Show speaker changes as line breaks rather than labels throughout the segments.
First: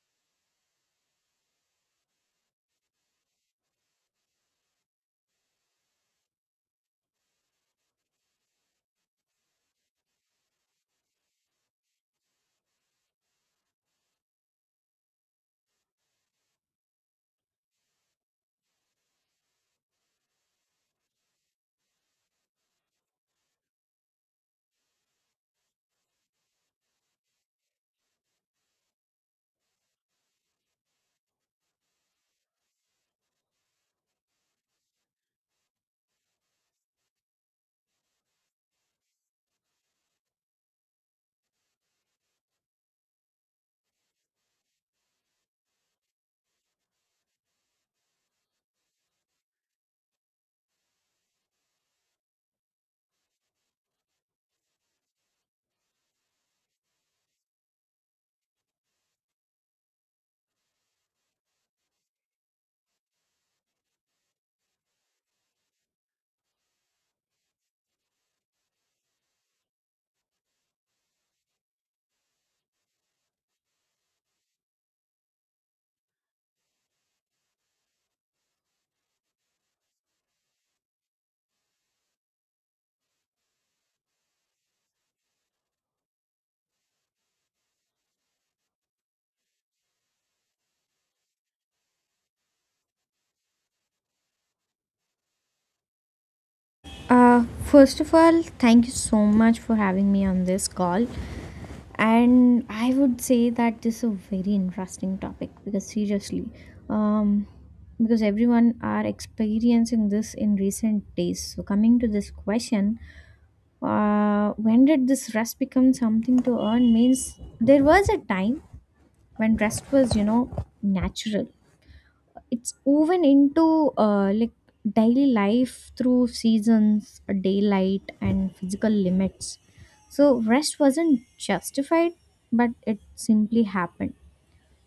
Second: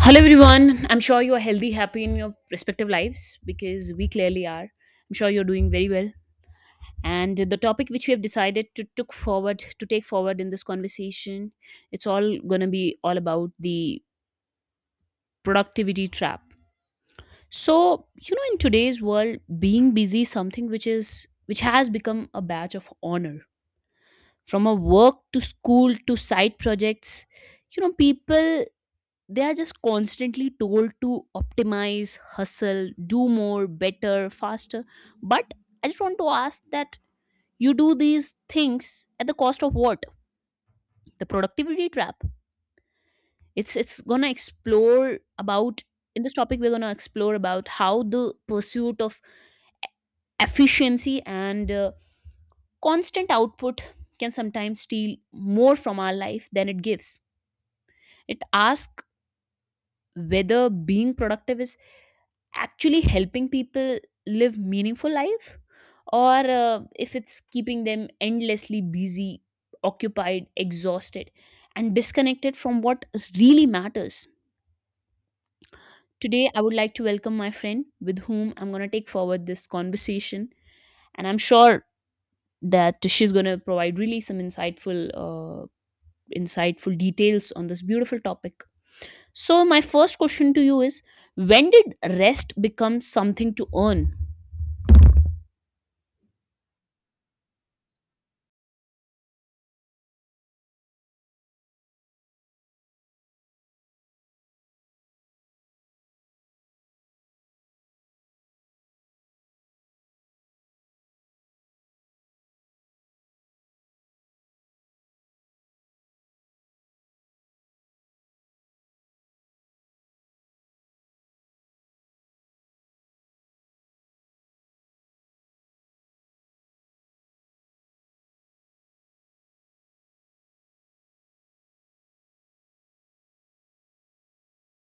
Hello, everyone. I'm sure you are healthy, happy in your respective lives because we clearly are. I'm sure you're doing very well. And the topic which we have decided to took forward to take forward in this conversation, it's all gonna be all about the productivity trap. So you know, in today's world, being busy is something which has become a badge of honor. From a work to school to side projects, you know, people they are just constantly told to optimize hustle do more better faster, but I just want to ask that you do these things at the cost of what. The productivity trap, it's gonna explore about, in this topic we're gonna explore about how the pursuit of efficiency and constant output can sometimes steal more from our life than it gives. It asks whether being productive is actually helping people live meaningful life, or if it's keeping them endlessly busy, occupied, exhausted, and disconnected from what really matters. Today I would like to welcome my friend with whom I'm going to take forward this conversation, and I'm sure that she's going to provide really some insightful insightful details on this beautiful topic. So my first question to you is, when did rest become something to earn?
First of all, thank you so much for having me on this call. And I would say that this is a very interesting topic because seriously, um, because everyone are experiencing this in recent days. So coming to this question, when did this rest become something to earn? Means there was a time when rest was, you know, natural it's woven into like daily life through seasons, daylight, and physical limits. So rest wasn't justified, but it simply happened.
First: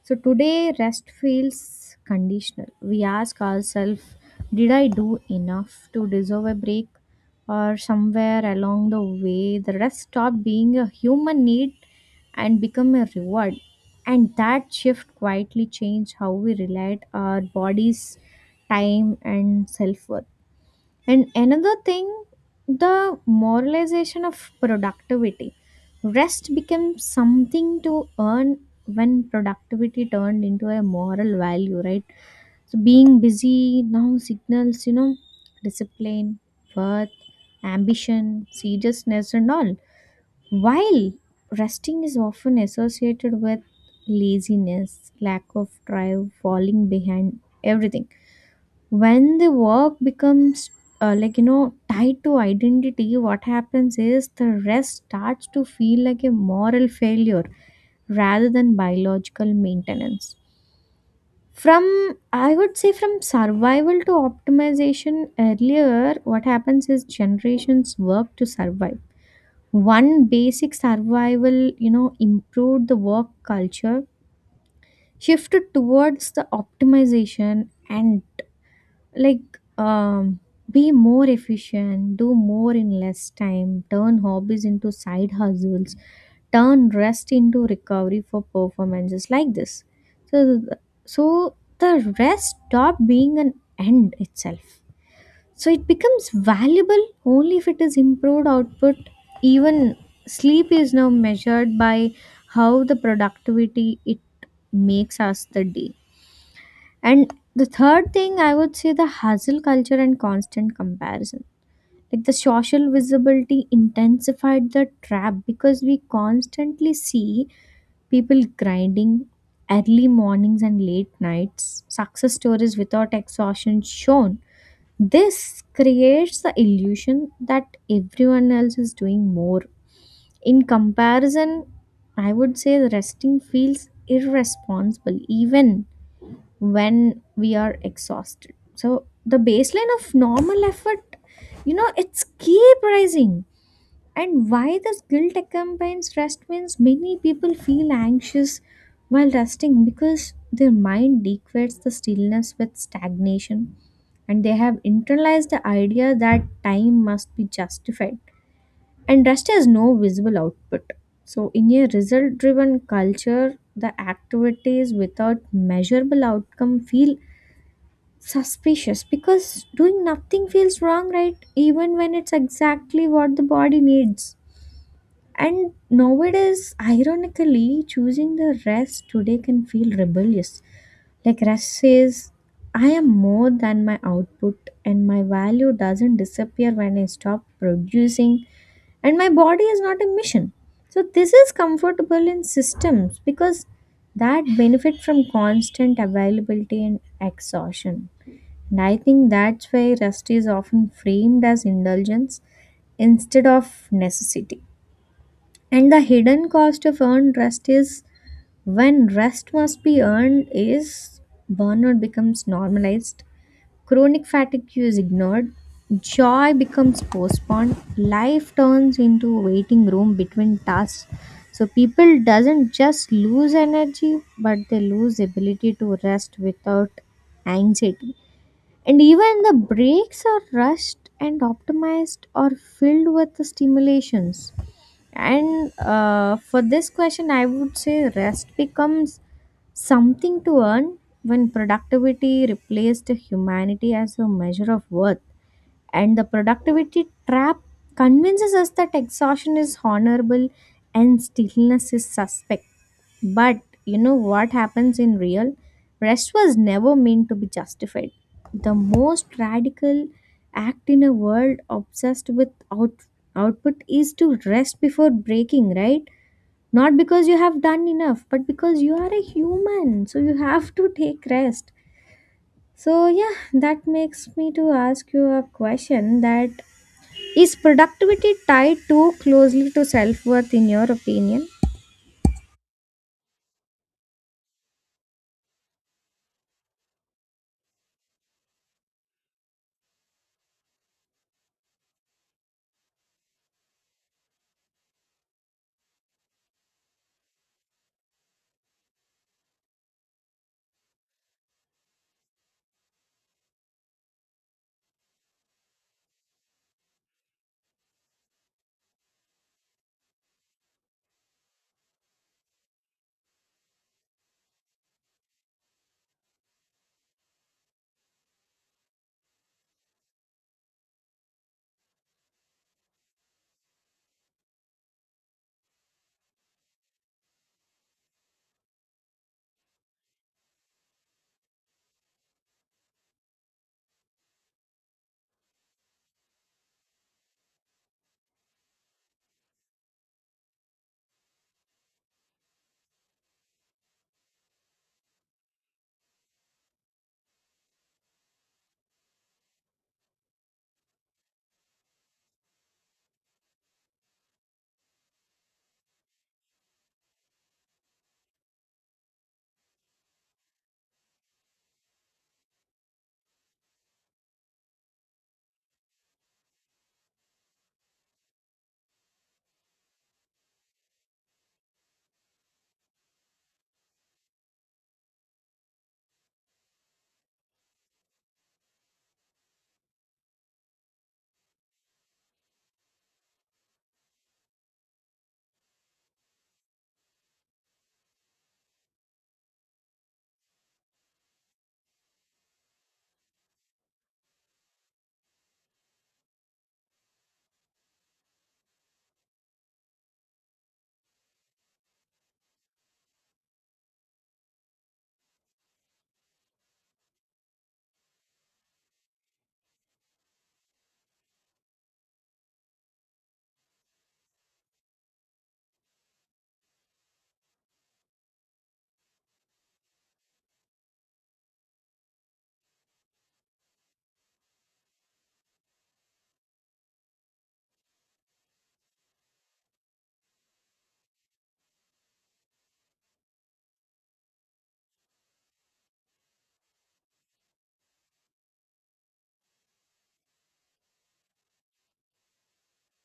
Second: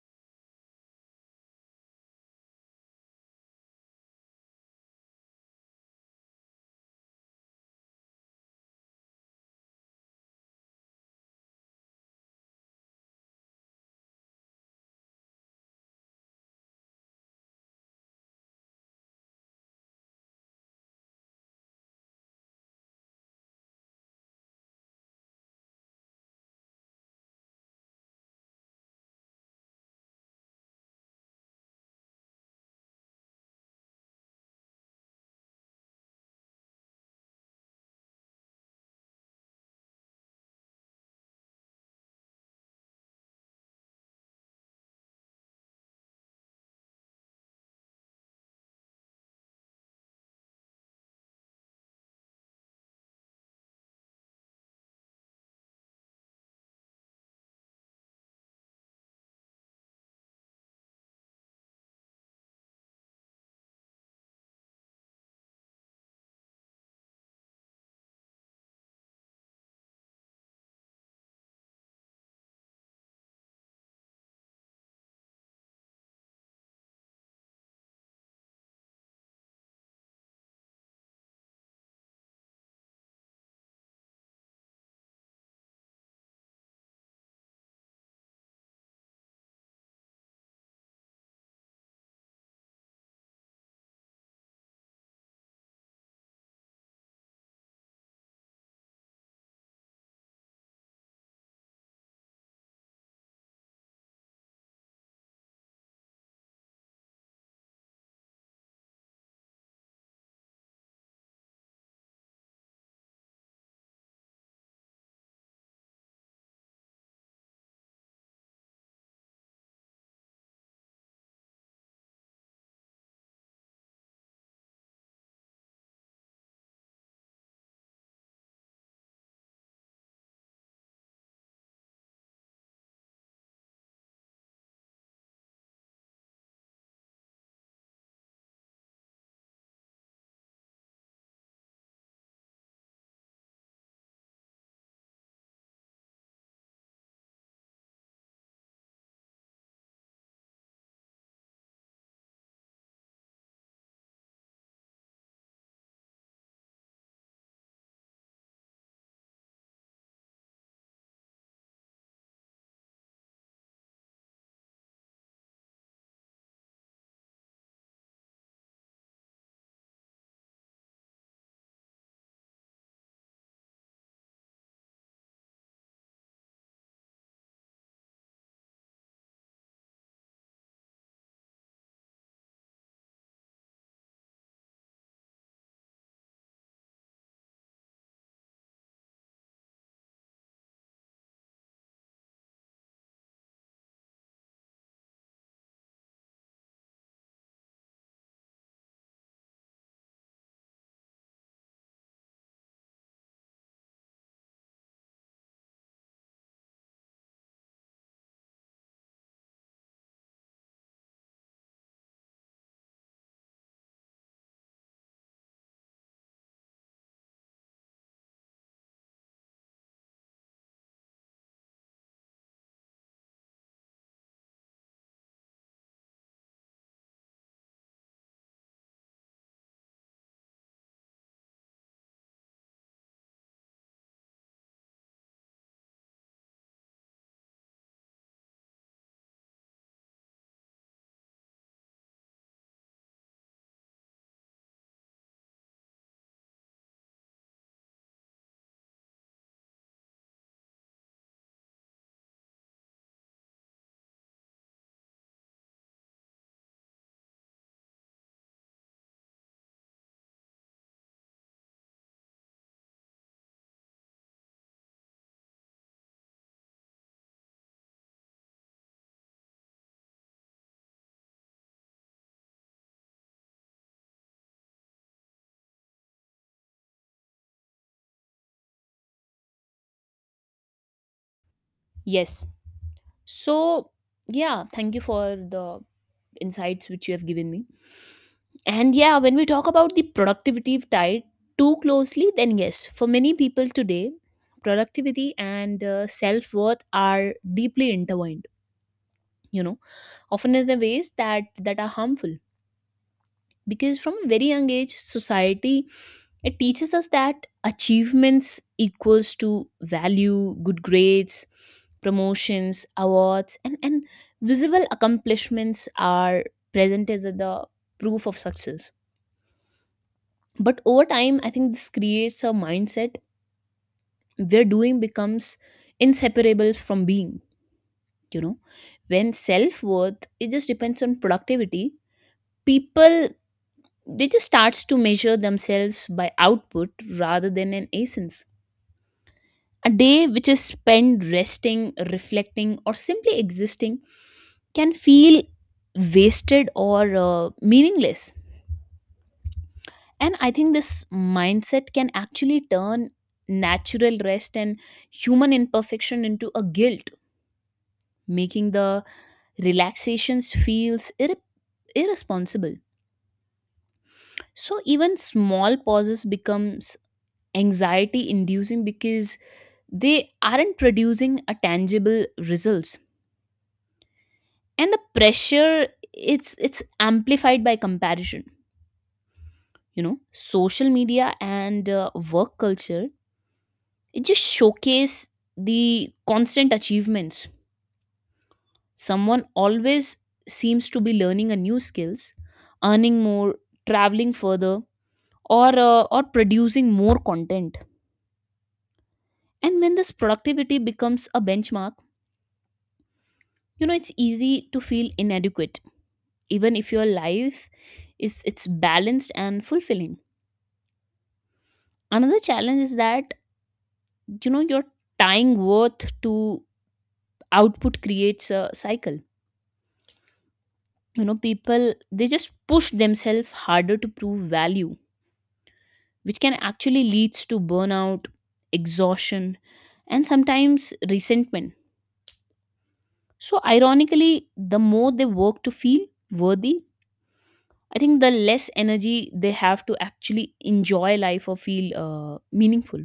So today, rest feels conditional. We ask ourselves, did I do enough to deserve a break? Or somewhere along the way, the rest stopped being a human need and become a reward. And that shift quietly changed how we relate our bodies, time, and self worth. And another thing, the moralization of productivity. Rest becomes something to earn when productivity turned into a moral value, right? So being busy now signals, you know, discipline, worth, ambition, seriousness, and all. While resting is often associated with laziness, lack of drive, falling behind, everything when the work becomes like you know tied to identity what happens is the rest starts to feel like a moral failure rather than biological maintenance from I would say from survival to optimization earlier what happens is generations work to survive one basic survival you know improved the work culture shifted towards the optimization and like be more efficient do more in less time turn hobbies into side hustles turn rest into recovery for performances like this so so the rest stopped being an end itself so it becomes valuable only if it is improved output even sleep is now measured by how the productivity it makes us the day and the third thing I would say the hustle culture and constant comparison. Like the social visibility intensified the trap because we constantly see people grinding early mornings and late nights, success stories without exhaustion shown. This creates the illusion that everyone else is doing more. In comparison, I would say the resting feels irresponsible even when we are exhausted. So the baseline of normal effort, you know, it's keep rising. And why this guilt accompanies rest means many people feel anxious while resting because their mind equates the stillness with stagnation and they have internalized the idea that time must be justified and rest has no visible output so in a result driven culture the activities without measurable outcome feel suspicious because doing nothing feels wrong, right? Even when it's exactly what the body needs. And nowadays, ironically, choosing the rest today can feel rebellious. Like rest says, I am more than my output, and my value doesn't disappear when I stop producing, and my body is not a mission. So, this is comfortable in systems because that benefit from constant availability and exhaustion. And I think that's why rest is often framed as indulgence instead of necessity. And the hidden cost of earned rest is when rest must be earned is burnout becomes normalized, chronic fatigue is ignored, joy becomes postponed, life turns into a waiting room between tasks. So people doesn't just lose energy but they lose ability to rest without anxiety and even the breaks are rushed and optimized or filled with the stimulations and for this question I would say rest becomes something to earn when productivity replaced humanity as a measure of worth and the productivity trap convinces us that exhaustion is honorable and stillness is suspect but you know what happens in real? Rest was never meant to be justified. The most radical act in a world obsessed with output is to rest before breaking, right? Not because you have done enough, but because you are a human, so you have to take rest. So yeah, that makes me to ask you a question that is productivity tied too closely to self-worth in your opinion?
Yes. So yeah, thank you for the insights which you have given me. And yeah, when we talk about the productivity tied too closely, then yes, for many people today, productivity and self-worth are deeply intertwined, you know, often in the ways that are harmful. Because from a very young age, society, it teaches us that achievements equals to value. Good grades, promotions, awards, and visible accomplishments are present as the proof of success. But over time, I think this creates a mindset where doing becomes inseparable from being. You know, when self-worth it just depends on productivity, people, they just starts to measure themselves by output rather than an essence. A day which is spent resting, reflecting, or simply existing can feel wasted or meaningless. And I think this mindset can actually turn natural rest and human imperfection into a guilt, making the relaxations feels irresponsible. So even small pauses becomes anxiety inducing because they aren't producing a tangible results. And the pressure, it's amplified by comparison. You know, social media and work culture, it just showcase the constant achievements. Someone always seems to be learning a new skills, earning more, traveling further, or or producing more content. And when this productivity becomes a benchmark, you know, it's easy to feel inadequate even if your life is it's balanced and fulfilling. Another challenge is that, you know, your tying worth to output creates a cycle. You know, people, they just push themselves harder to prove value, which can actually leads to burnout, exhaustion, and sometimes resentment. So ironically, the more they work to feel worthy, I think the less energy they have to actually enjoy life or feel meaningful.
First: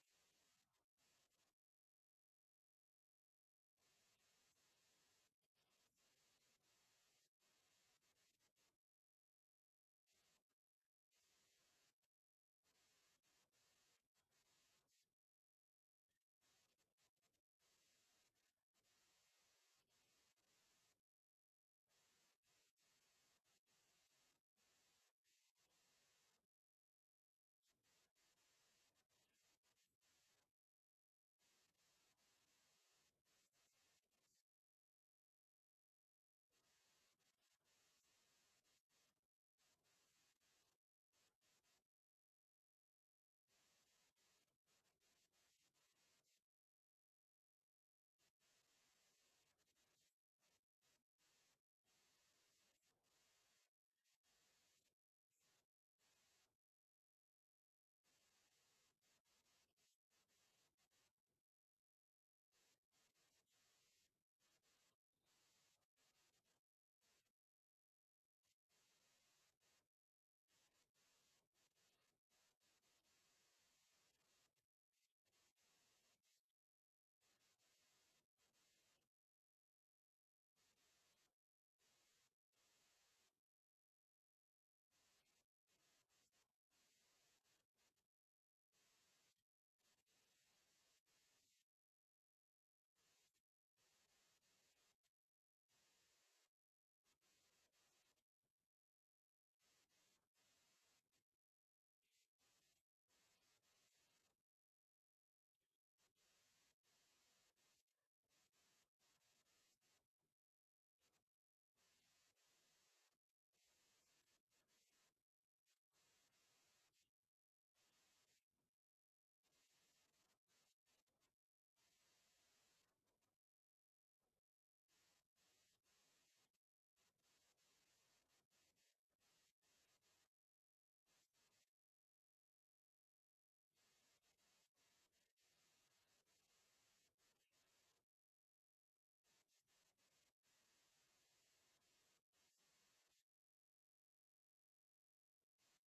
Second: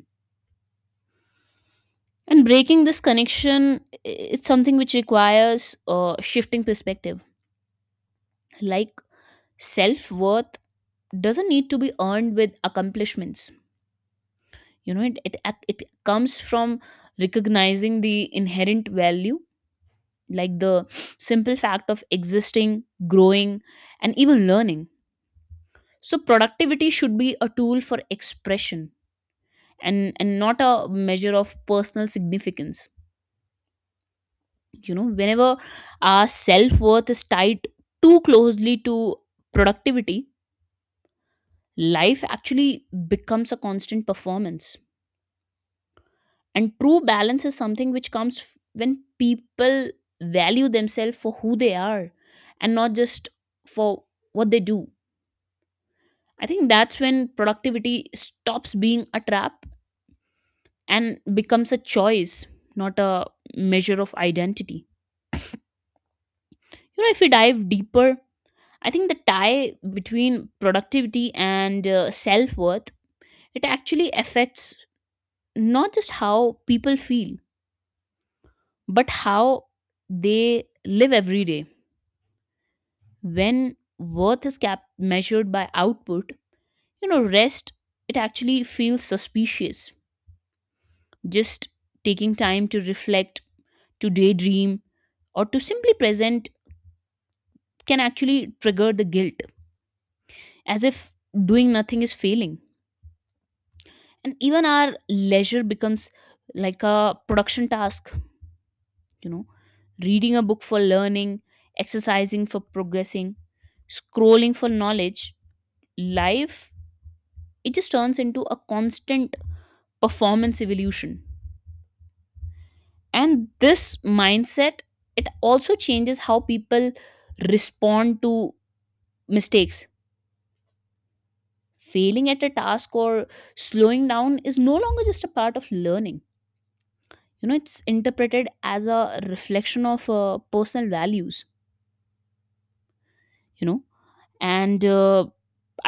And breaking this connection, it's something which requires shifting perspective. Like self worth doesn't need to be earned with accomplishments. You know, it comes from recognizing the inherent value, like the simple fact of existing, growing, and even learning. So productivity should be a tool for expression and not a measure of personal significance. You know, whenever our self-worth is tied too closely to productivity, life actually becomes a constant performance. And true balance is something which comes when people value themselves for who they are and not just for what they do. I think that's when productivity stops being a trap and becomes a choice, not a measure of identity. You know, if we dive deeper, I think the tie between productivity and self worth, it actually affects not just how people feel but how they live every day. When worth is measured by output, you know, rest, it actually feels suspicious. Just taking time to reflect, to daydream, or to simply present can actually trigger the guilt, as if doing nothing is failing. And even our leisure becomes like a production task. You know, reading a book for learning, exercising for progressing, scrolling for knowledge, life, it just turns into a constant performance evolution. And this mindset, it also changes how people respond to mistakes. Failing at a task or slowing down is no longer just a part of learning. You know, it's interpreted as a reflection of personal values. You know, and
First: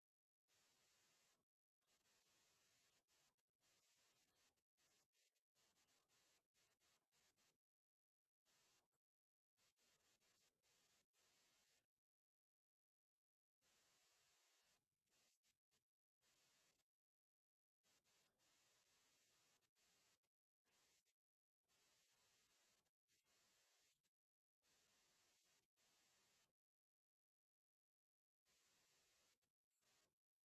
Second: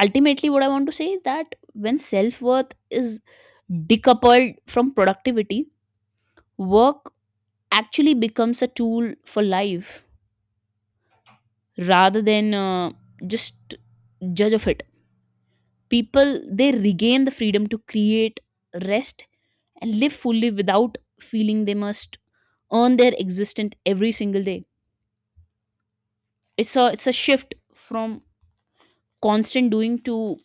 ultimately what I want to say is that when self-worth is decoupled from productivity, work actually becomes a tool for life rather than just judge of it. People, they regain the freedom to create, rest, and live fully without feeling they must earn their existence every single day. It's a shift from constant doing to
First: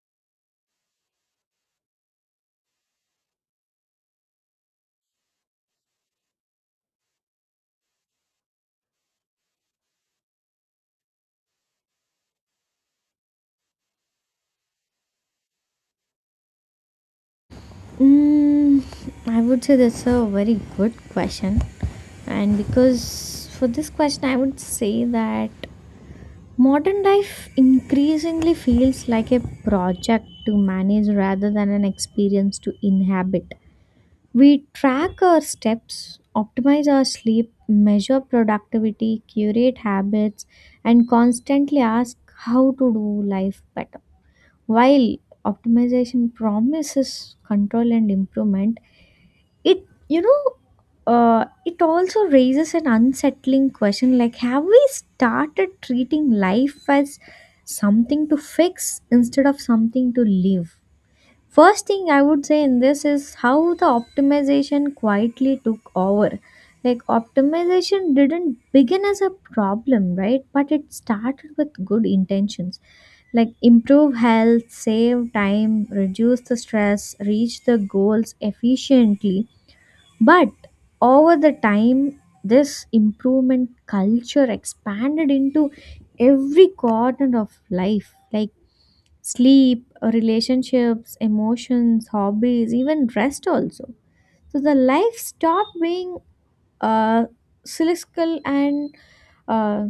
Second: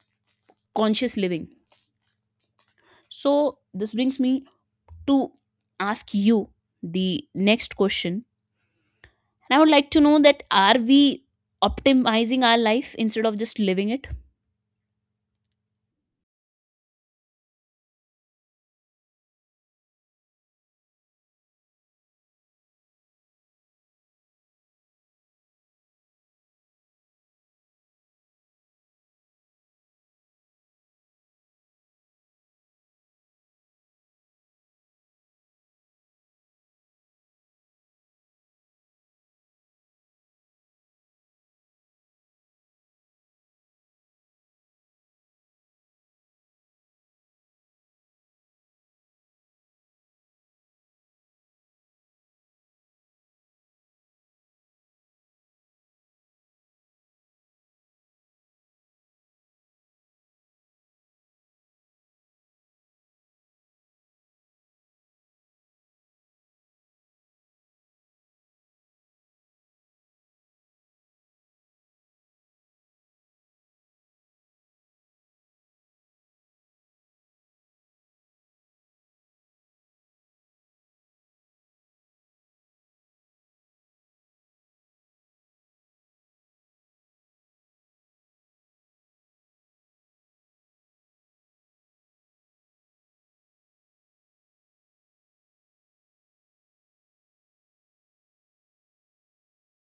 conscious living. So this brings me to ask you the next question. And I would like to know that, are we optimizing our life instead of just living it?
Mm, I would say that's a very good question. And because for this question, I would say that modern life increasingly feels like a project to manage rather than an experience to inhabit. We track our steps, optimize our sleep, measure productivity, curate habits, and constantly ask how to do life better. While optimization promises control and improvement, it, you know, it also raises an unsettling question like, have we started treating life as something to fix instead of something to live? First thing I would say in this is how the optimization quietly took over. Like, optimization didn't begin as a problem, right? But it started with good intentions like improve health save time reduce the stress reach the goals efficiently but over the time, this improvement culture expanded into every corner of life like sleep, relationships, emotions, hobbies, even rest also. So the life stopped being uh, cyclical and uh,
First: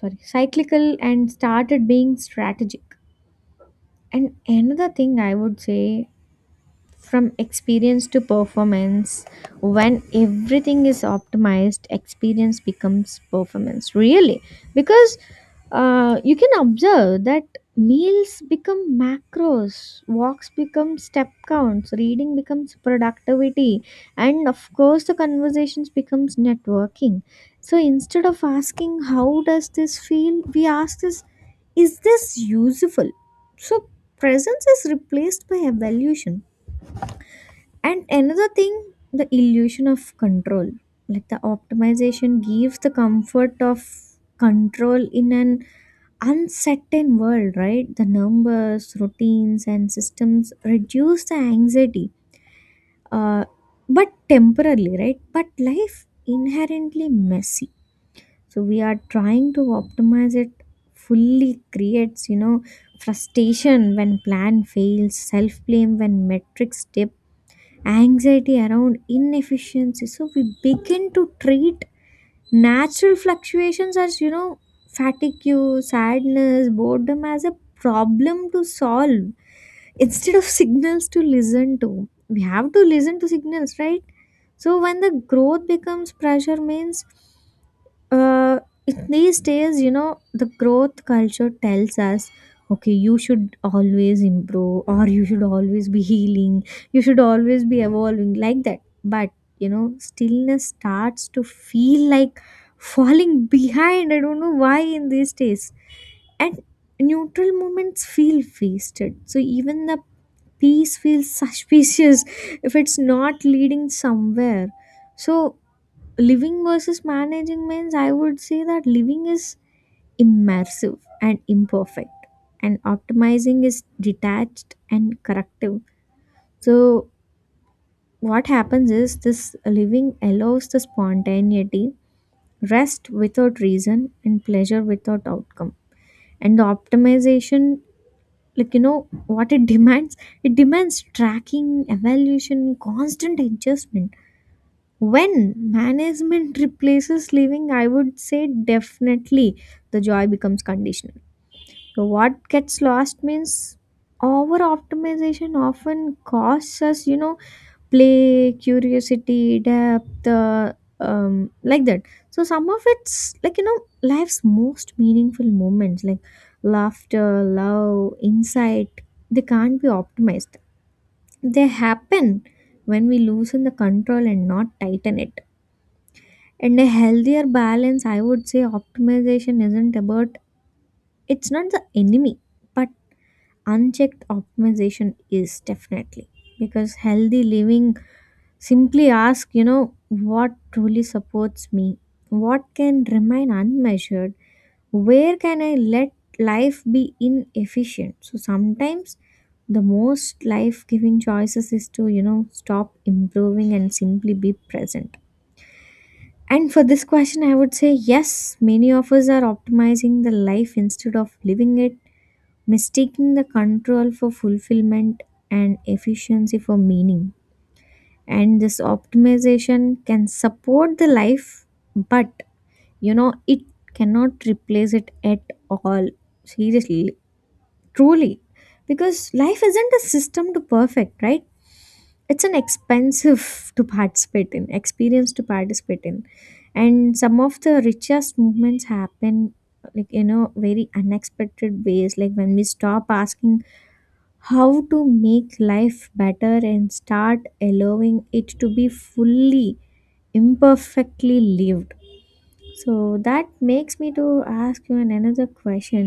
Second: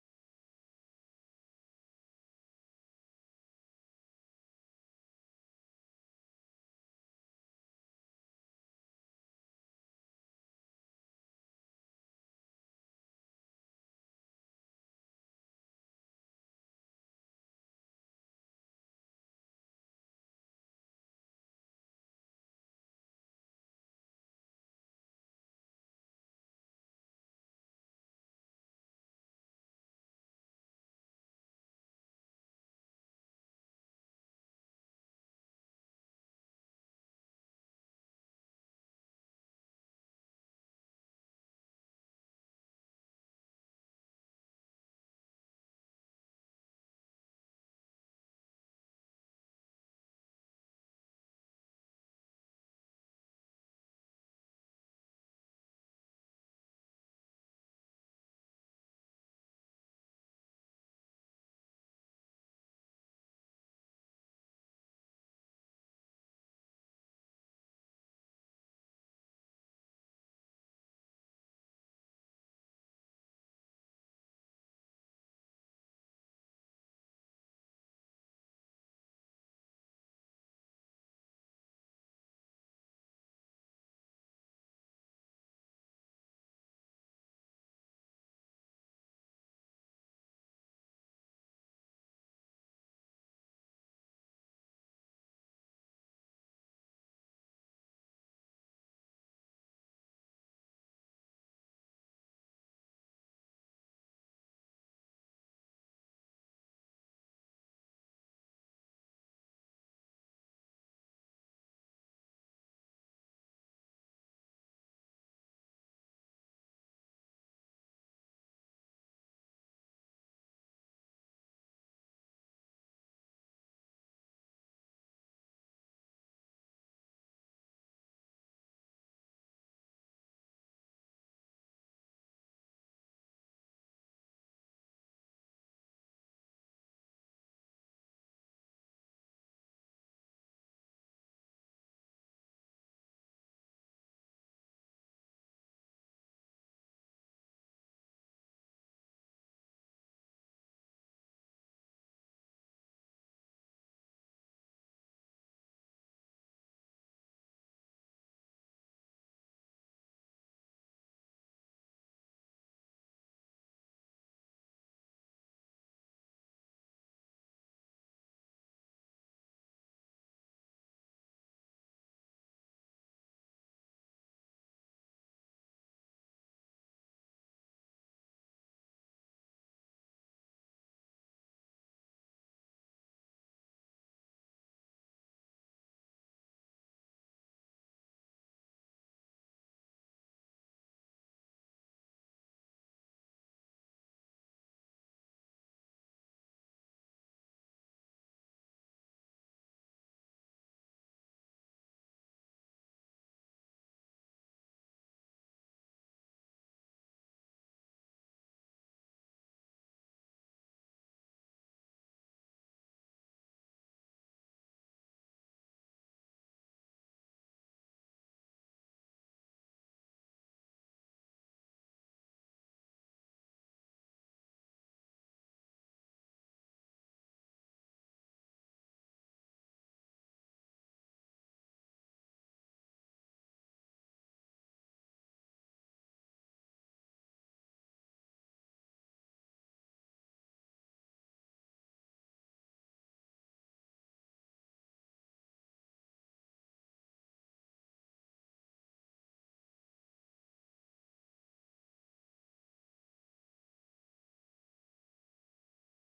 cyclical and started being strategic. And another thing I would say from experience to performance when everything is optimized experience becomes performance really because you can observe that meals become macros walks become step counts reading becomes productivity and of course the conversations becomes networking so instead of asking how does this feel we ask this is this useful so presence is replaced by evaluation and another thing, the illusion of control. Like the optimization gives the comfort of control in an uncertain world, right? The numbers, routines, and systems reduce the anxiety, uh, but temporarily, right? But life inherently messy. So we are trying to optimize it fully creates, you know, frustration when plan fails, self blame when metrics dip anxiety around inefficiency so we begin to treat natural fluctuations as you know fatigue sadness boredom as a problem to solve instead of signals to listen to we have to listen to signals right so when the growth becomes pressure means uh, these days, you know, the growth culture tells us, okay, you should always improve or you should always be healing, you should always be evolving like that. But, you know, stillness starts to feel like falling behind. I don't know why in these days. And neutral moments feel wasted. So even the peace feels suspicious if it's not leading somewhere. So living versus managing means I would say that living is immersive and imperfect and optimizing is detached and corrective so what happens is this living allows the spontaneity rest without reason and pleasure without outcome and the optimization like you know what it demands it demands tracking evaluation constant adjustment When management replaces living, I would say definitely the joy becomes conditional. So what gets lost means over optimization often costs us, you know, play, curiosity, depth, like that. So some of it's like you know life's most meaningful moments, like laughter, love, insight. They can't be optimized. They happen when we loosen the control and not tighten it and a healthier balance, I would say optimization isn't about, it's not the enemy, but unchecked optimization is definitely. Because healthy living simply ask, you know, what truly supports me? What can remain unmeasured? Where can I let life be inefficient? So sometimes the most life giving choices is to, you know, stop improving and simply be present and for this question, I would say yes, many of us are optimizing the life instead of living it, mistaking the control for fulfillment and efficiency for meaning. And this optimization can support the life, but you know, it cannot replace it at all. Seriously, truly. Because life isn't a system to perfect, right? it's an expensive to participate in experience to participate in and some of the richest movements happen like you know very unexpected ways like when we stop asking how to make life better and start allowing it to be fully imperfectly lived so that makes me to ask you an another question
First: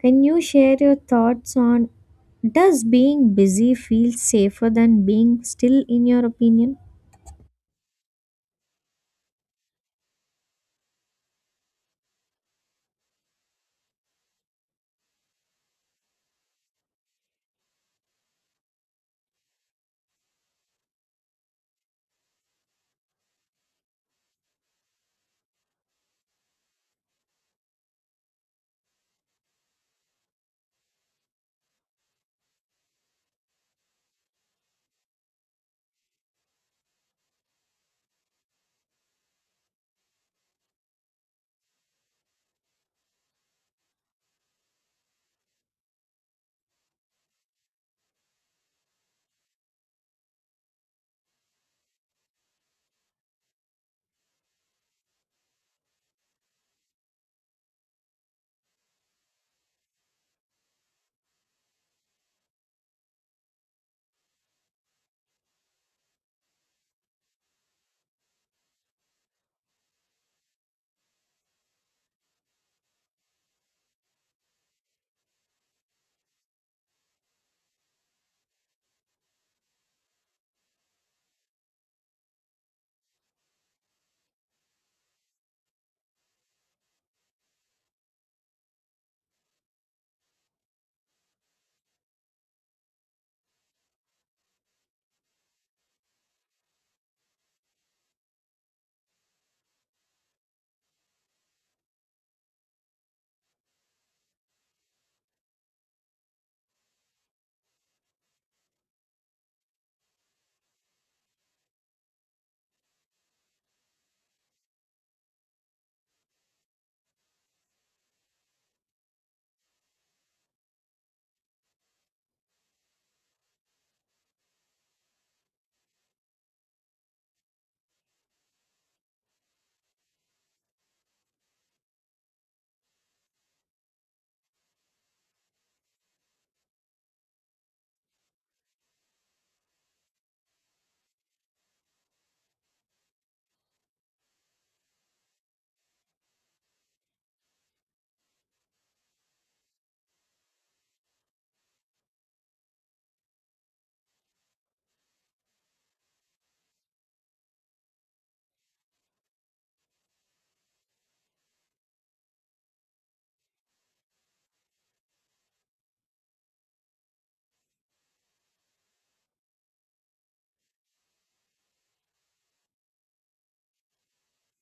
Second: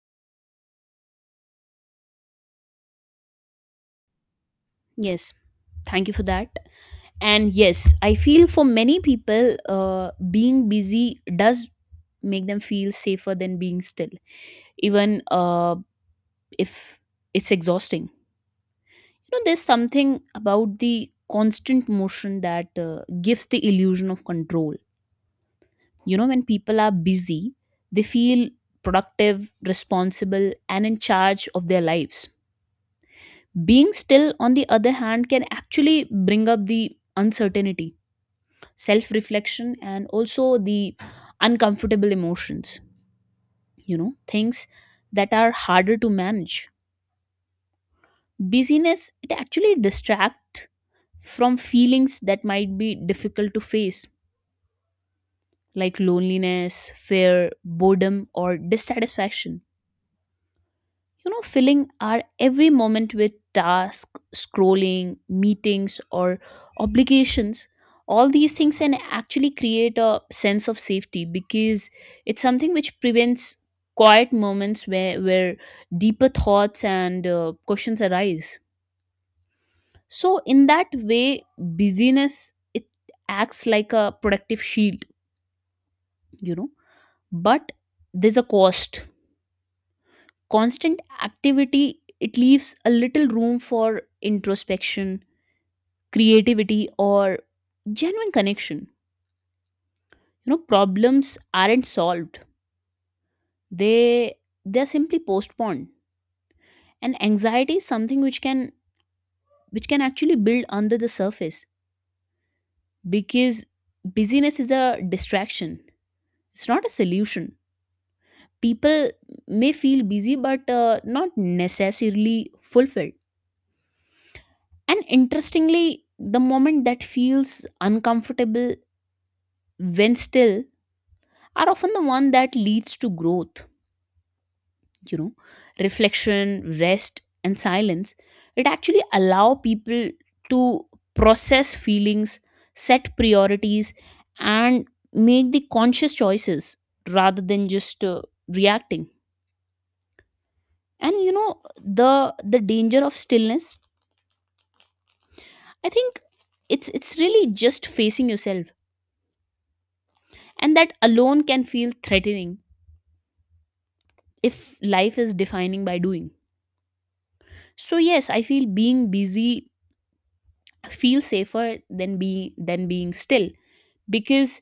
can you share your thoughts on does being busy feel safer than
Yes.
being still in
Thank you for
your
that.
opinion?
And yes, I feel for many people, being busy does make them feel safer than being still, even if it's exhausting. You know, there's something about the constant motion that gives the illusion of control. You know, when people are busy, they feel productive, responsible, and in charge of their lives. Being still, on the other hand, can actually bring up the uncertainty, self reflection, and also the uncomfortable emotions, you know, things that are harder to manage. Busyness, it actually distracts from feelings that might be difficult to face, like loneliness, fear, boredom, or dissatisfaction. You know, filling our every moment with tasks, scrolling, meetings, or obligations, all these things can actually create a sense of safety because it's something which prevents quiet moments where deeper thoughts and questions arise. So in that way, busyness, it acts like a protective shield, you know. But there's a cost. Constant activity, it leaves a little room for introspection, creativity, or genuine connection. You know, problems aren't solved, they they're simply postponed. And anxiety is something which can actually build under the surface, because busyness is a distraction, it's not a solution. People may feel busy but not necessarily fulfilled. And interestingly, the moment that feels uncomfortable when still are often the one that leads to growth. You know, reflection, rest, and silence, it actually allow people to process feelings, set priorities, and make the conscious choices rather than just reacting. And you know, the danger of stillness, I think it's really just facing yourself. And that alone can feel threatening if life is defining by doing. So yes, I feel being busy feels safer than being still, because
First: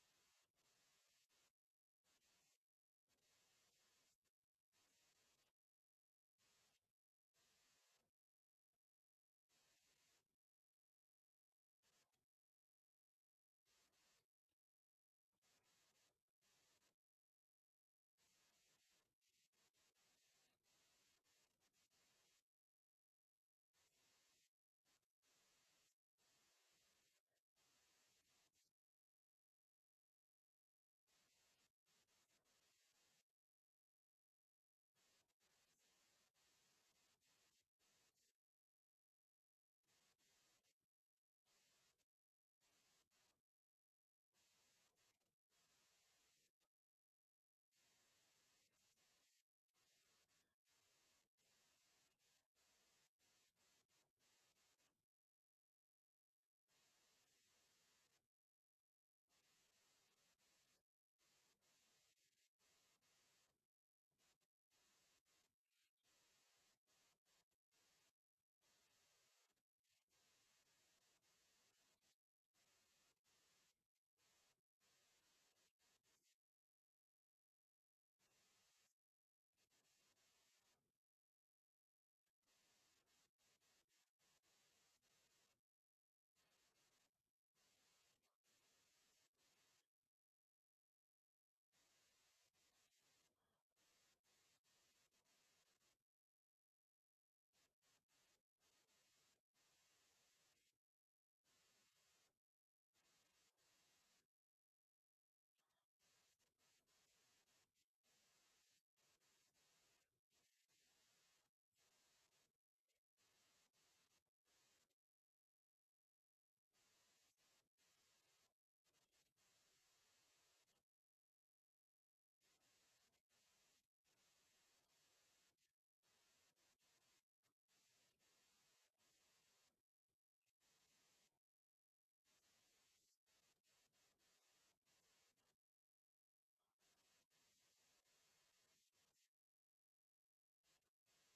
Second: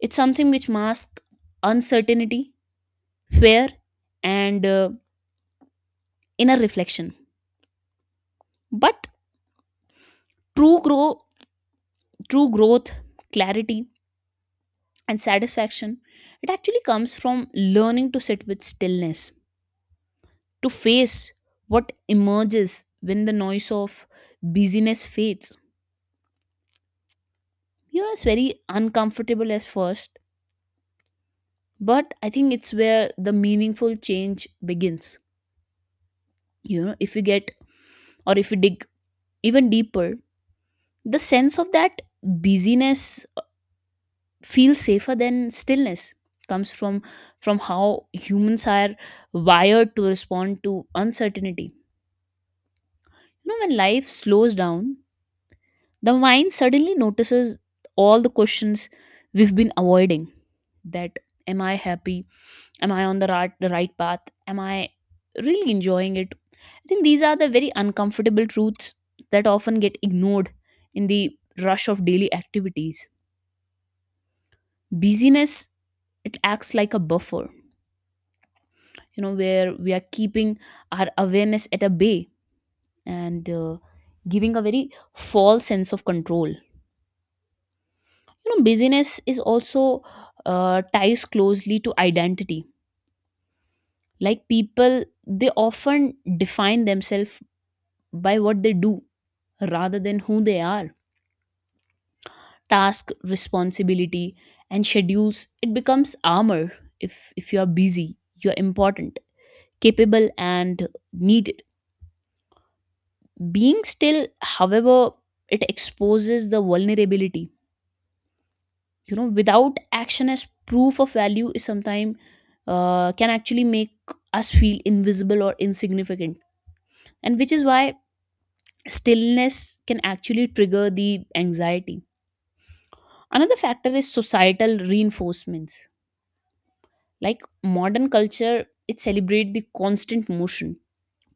it's something which masks uncertainty, fear, and inner reflection. But true grow, true growth, clarity, and satisfaction, it actually comes from learning to sit with stillness, to face what emerges when the noise of busyness fades. You know, it's very uncomfortable at first, but I think it's where the meaningful change begins. You know, if you dig even deeper, the sense of that busyness, uh, feels safer than stillness, comes from how humans are wired to respond to uncertainty. You know, when life slows down, the mind suddenly notices all the questions we've been avoiding. That, am I happy, am I on the right path, am I really enjoying it. I think these are the very uncomfortable truths that often get ignored in the rush of daily activities. Busyness, it acts like a buffer, you know, where we are keeping our awareness at a bay, and giving a very false sense of control. You know, busyness is also ties closely to identity. Like people, they often define themselves by what they do rather than who they are. Task, responsibility, and schedules, it becomes armor. If you are busy, you are important, capable, and needed. Being still, however, it exposes the vulnerability. You know, without action as proof of value is sometimes can actually make us feel invisible or insignificant. And which is why stillness can actually trigger the anxiety. Another factor is societal reinforcements, like modern culture, it celebrate the constant motion,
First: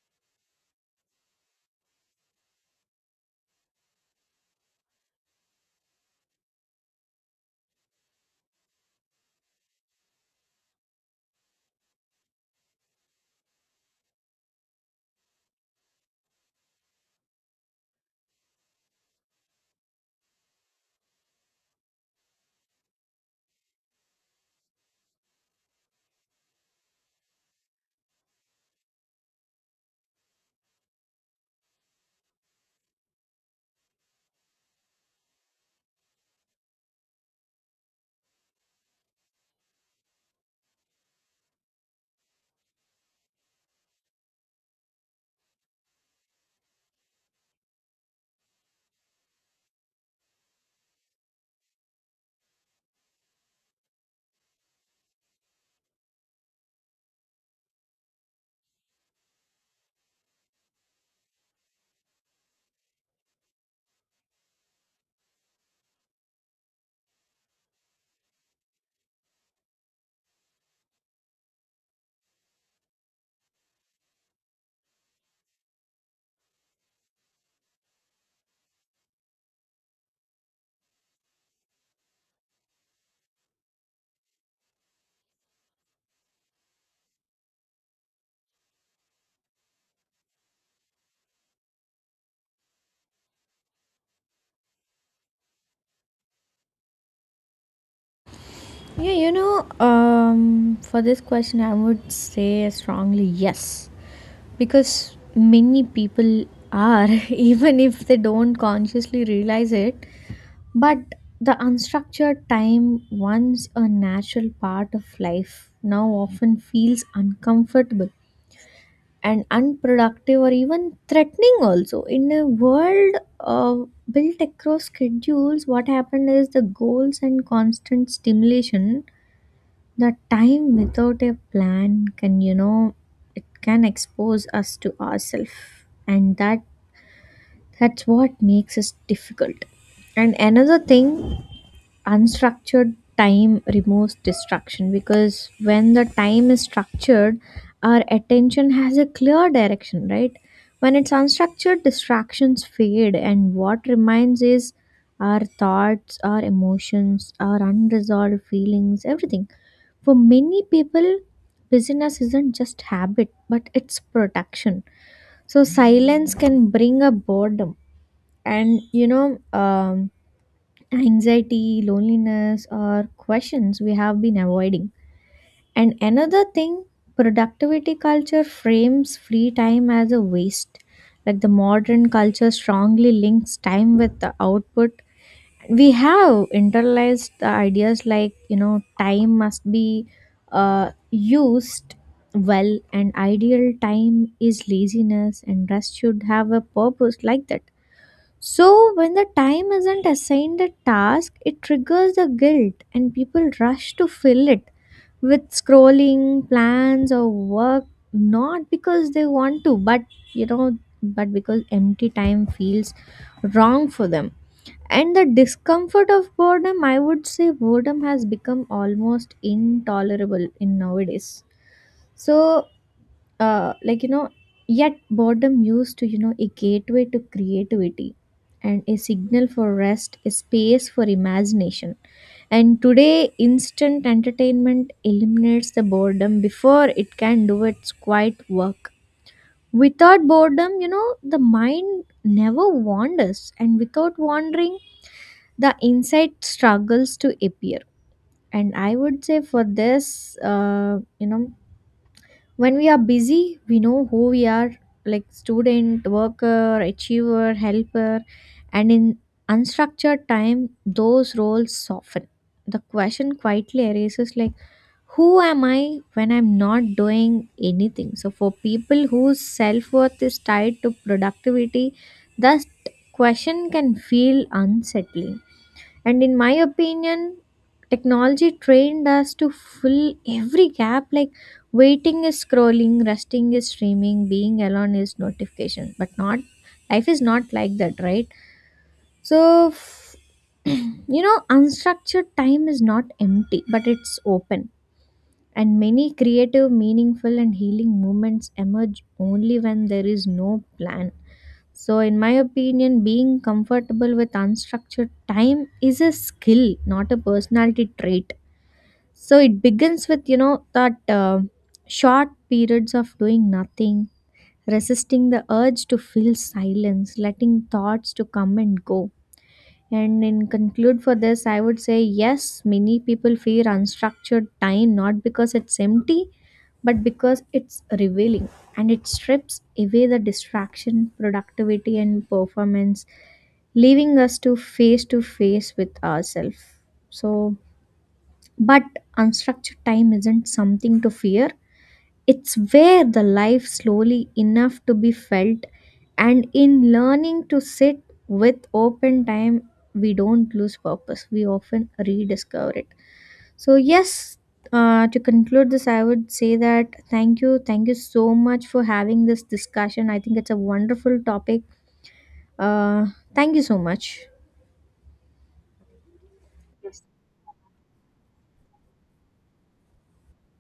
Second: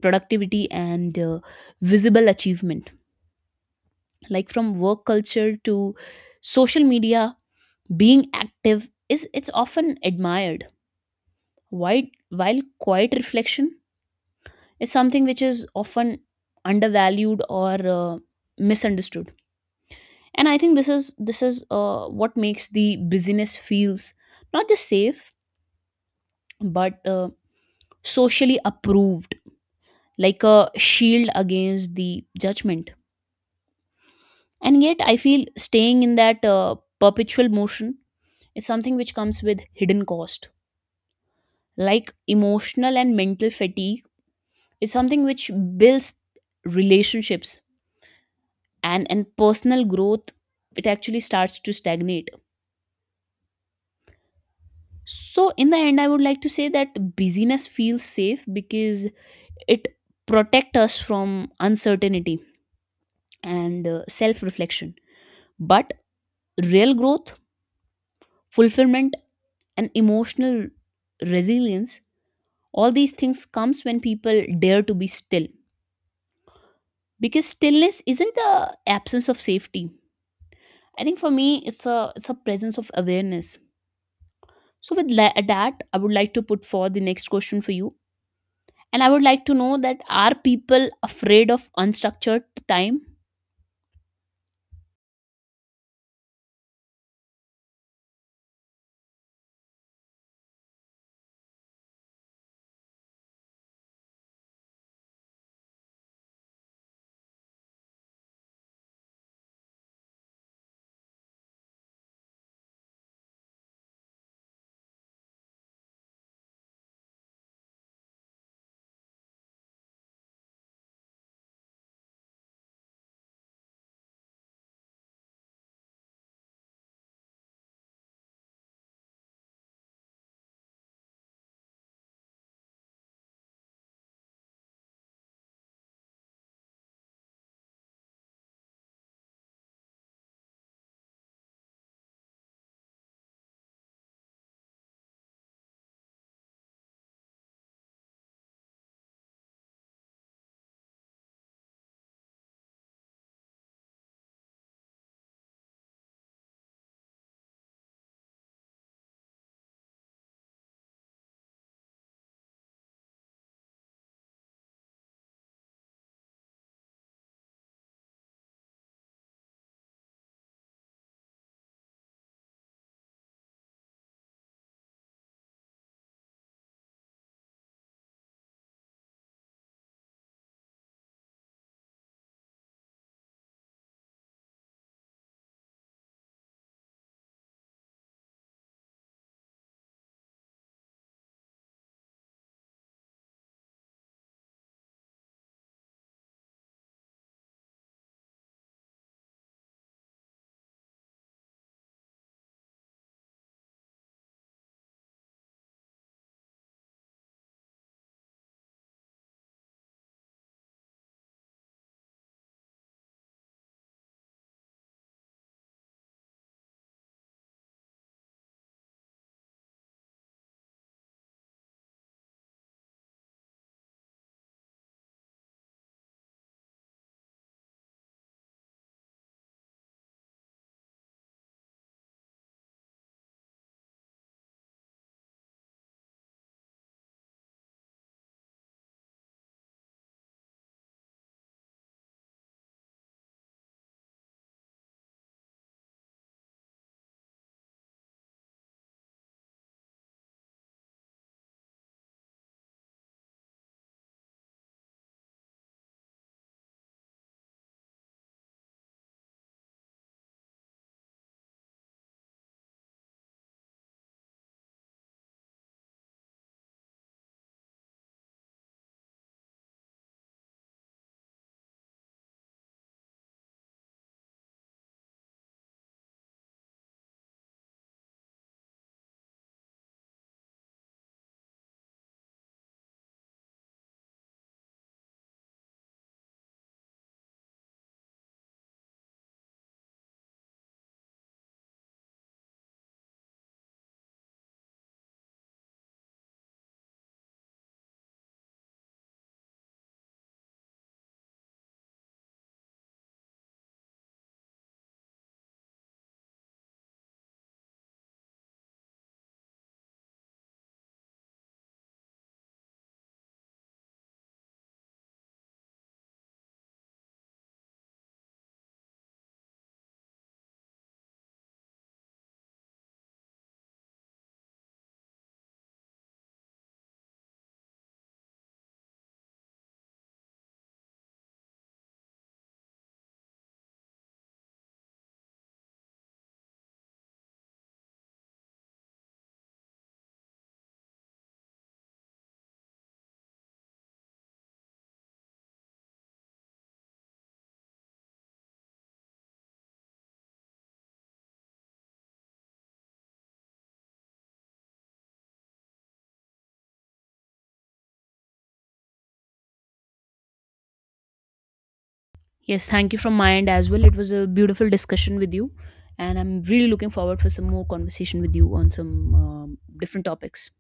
productivity, and visible achievement. Like from work culture to social media, being active is it's often admired, while while quiet reflection is something which is often undervalued or misunderstood. And I think this is what makes the business feels not just safe but socially approved, like a shield against the judgment. And yet, I feel staying in that perpetual motion is something which comes with hidden cost. Like emotional and mental fatigue is something which builds, relationships and personal growth, it actually starts to stagnate. So in the end, I would like to say that busyness feels safe because it protects us from uncertainty and self reflection. But real growth, fulfillment, and emotional resilience, all these things comes when people dare to be still, because stillness isn't the absence of safety. I think for me it's a presence of awareness. So with that, I would like to put forward the next question for you, and I would like to know that, are people afraid of unstructured time?
Yeah, you know, for this question, I would say strongly yes, because many people are, even if they don't consciously realize it, but the unstructured time, once a natural part of life, now often feels uncomfortable and unproductive or even threatening also in a world uh, built across schedules what happened is the goals and constant stimulation the time without a plan can you know it can expose us to ourselves and that's what makes us difficult and another thing unstructured time removes distraction because when the time is structured our attention has a clear direction right when it's unstructured distractions fade and what remains is our thoughts our emotions our unresolved feelings everything for many people busyness isn't just habit but it's protection so silence can bring a boredom and you know um, anxiety, loneliness, or questions we have been avoiding. And another thing, productivity culture frames free time as a waste. Like the modern culture strongly links time with the output. We have internalized the ideas like, you know, time must be used well, and ideal time is laziness, and rest should have a purpose like that so, when the time isn't assigned a task, it triggers the guilt, and people rush to fill it with scrolling, plans, or work, not because they want to, but you know, but because empty time feels wrong for them. And the discomfort of boredom, I would say boredom has become almost intolerable in nowadays. So, like you know yet boredom used to you know a gateway to creativity and a signal for rest a space for imagination and today instant entertainment eliminates the boredom before it can do its quiet work without boredom you know the mind never wanders and without wandering the insight struggles to appear and I would say for this you know when we are busy we know who we are like student worker achiever helper and in unstructured time those roles soften the question quietly arises like who am I when I'm not doing anything so for people whose self-worth is tied to productivity that question can feel unsettling and in my opinion technology trained us to fill every gap like waiting is scrolling resting is streaming being alone is notification but not life is not like that right so f- you know unstructured time is not empty but it's open and many creative meaningful and healing moments emerge only when there is no plan so, in my opinion, being comfortable with unstructured time is a skill, not a personality trait. So it begins with, you know, that short periods of doing nothing, resisting the urge to feel silence, letting thoughts to come and go. And in conclude for this, I would say yes, many people fear unstructured time not because it's empty, but because it's revealing and it strips away the distraction, productivity, and performance, leaving us to face with ourselves. So but unstructured time isn't something to fear. It's where the life slowly enough to be felt and in learning to sit with open time we don't lose purpose. We often rediscover it. So yes, to conclude this, I would say that thank you so much for having this discussion. I think it's a wonderful topic.
Yes, thank you
Uh,
from my end
Thank you
as
so
well. It was a
much.
beautiful discussion with you, and I'm really looking forward for some more conversation with you on some different topics.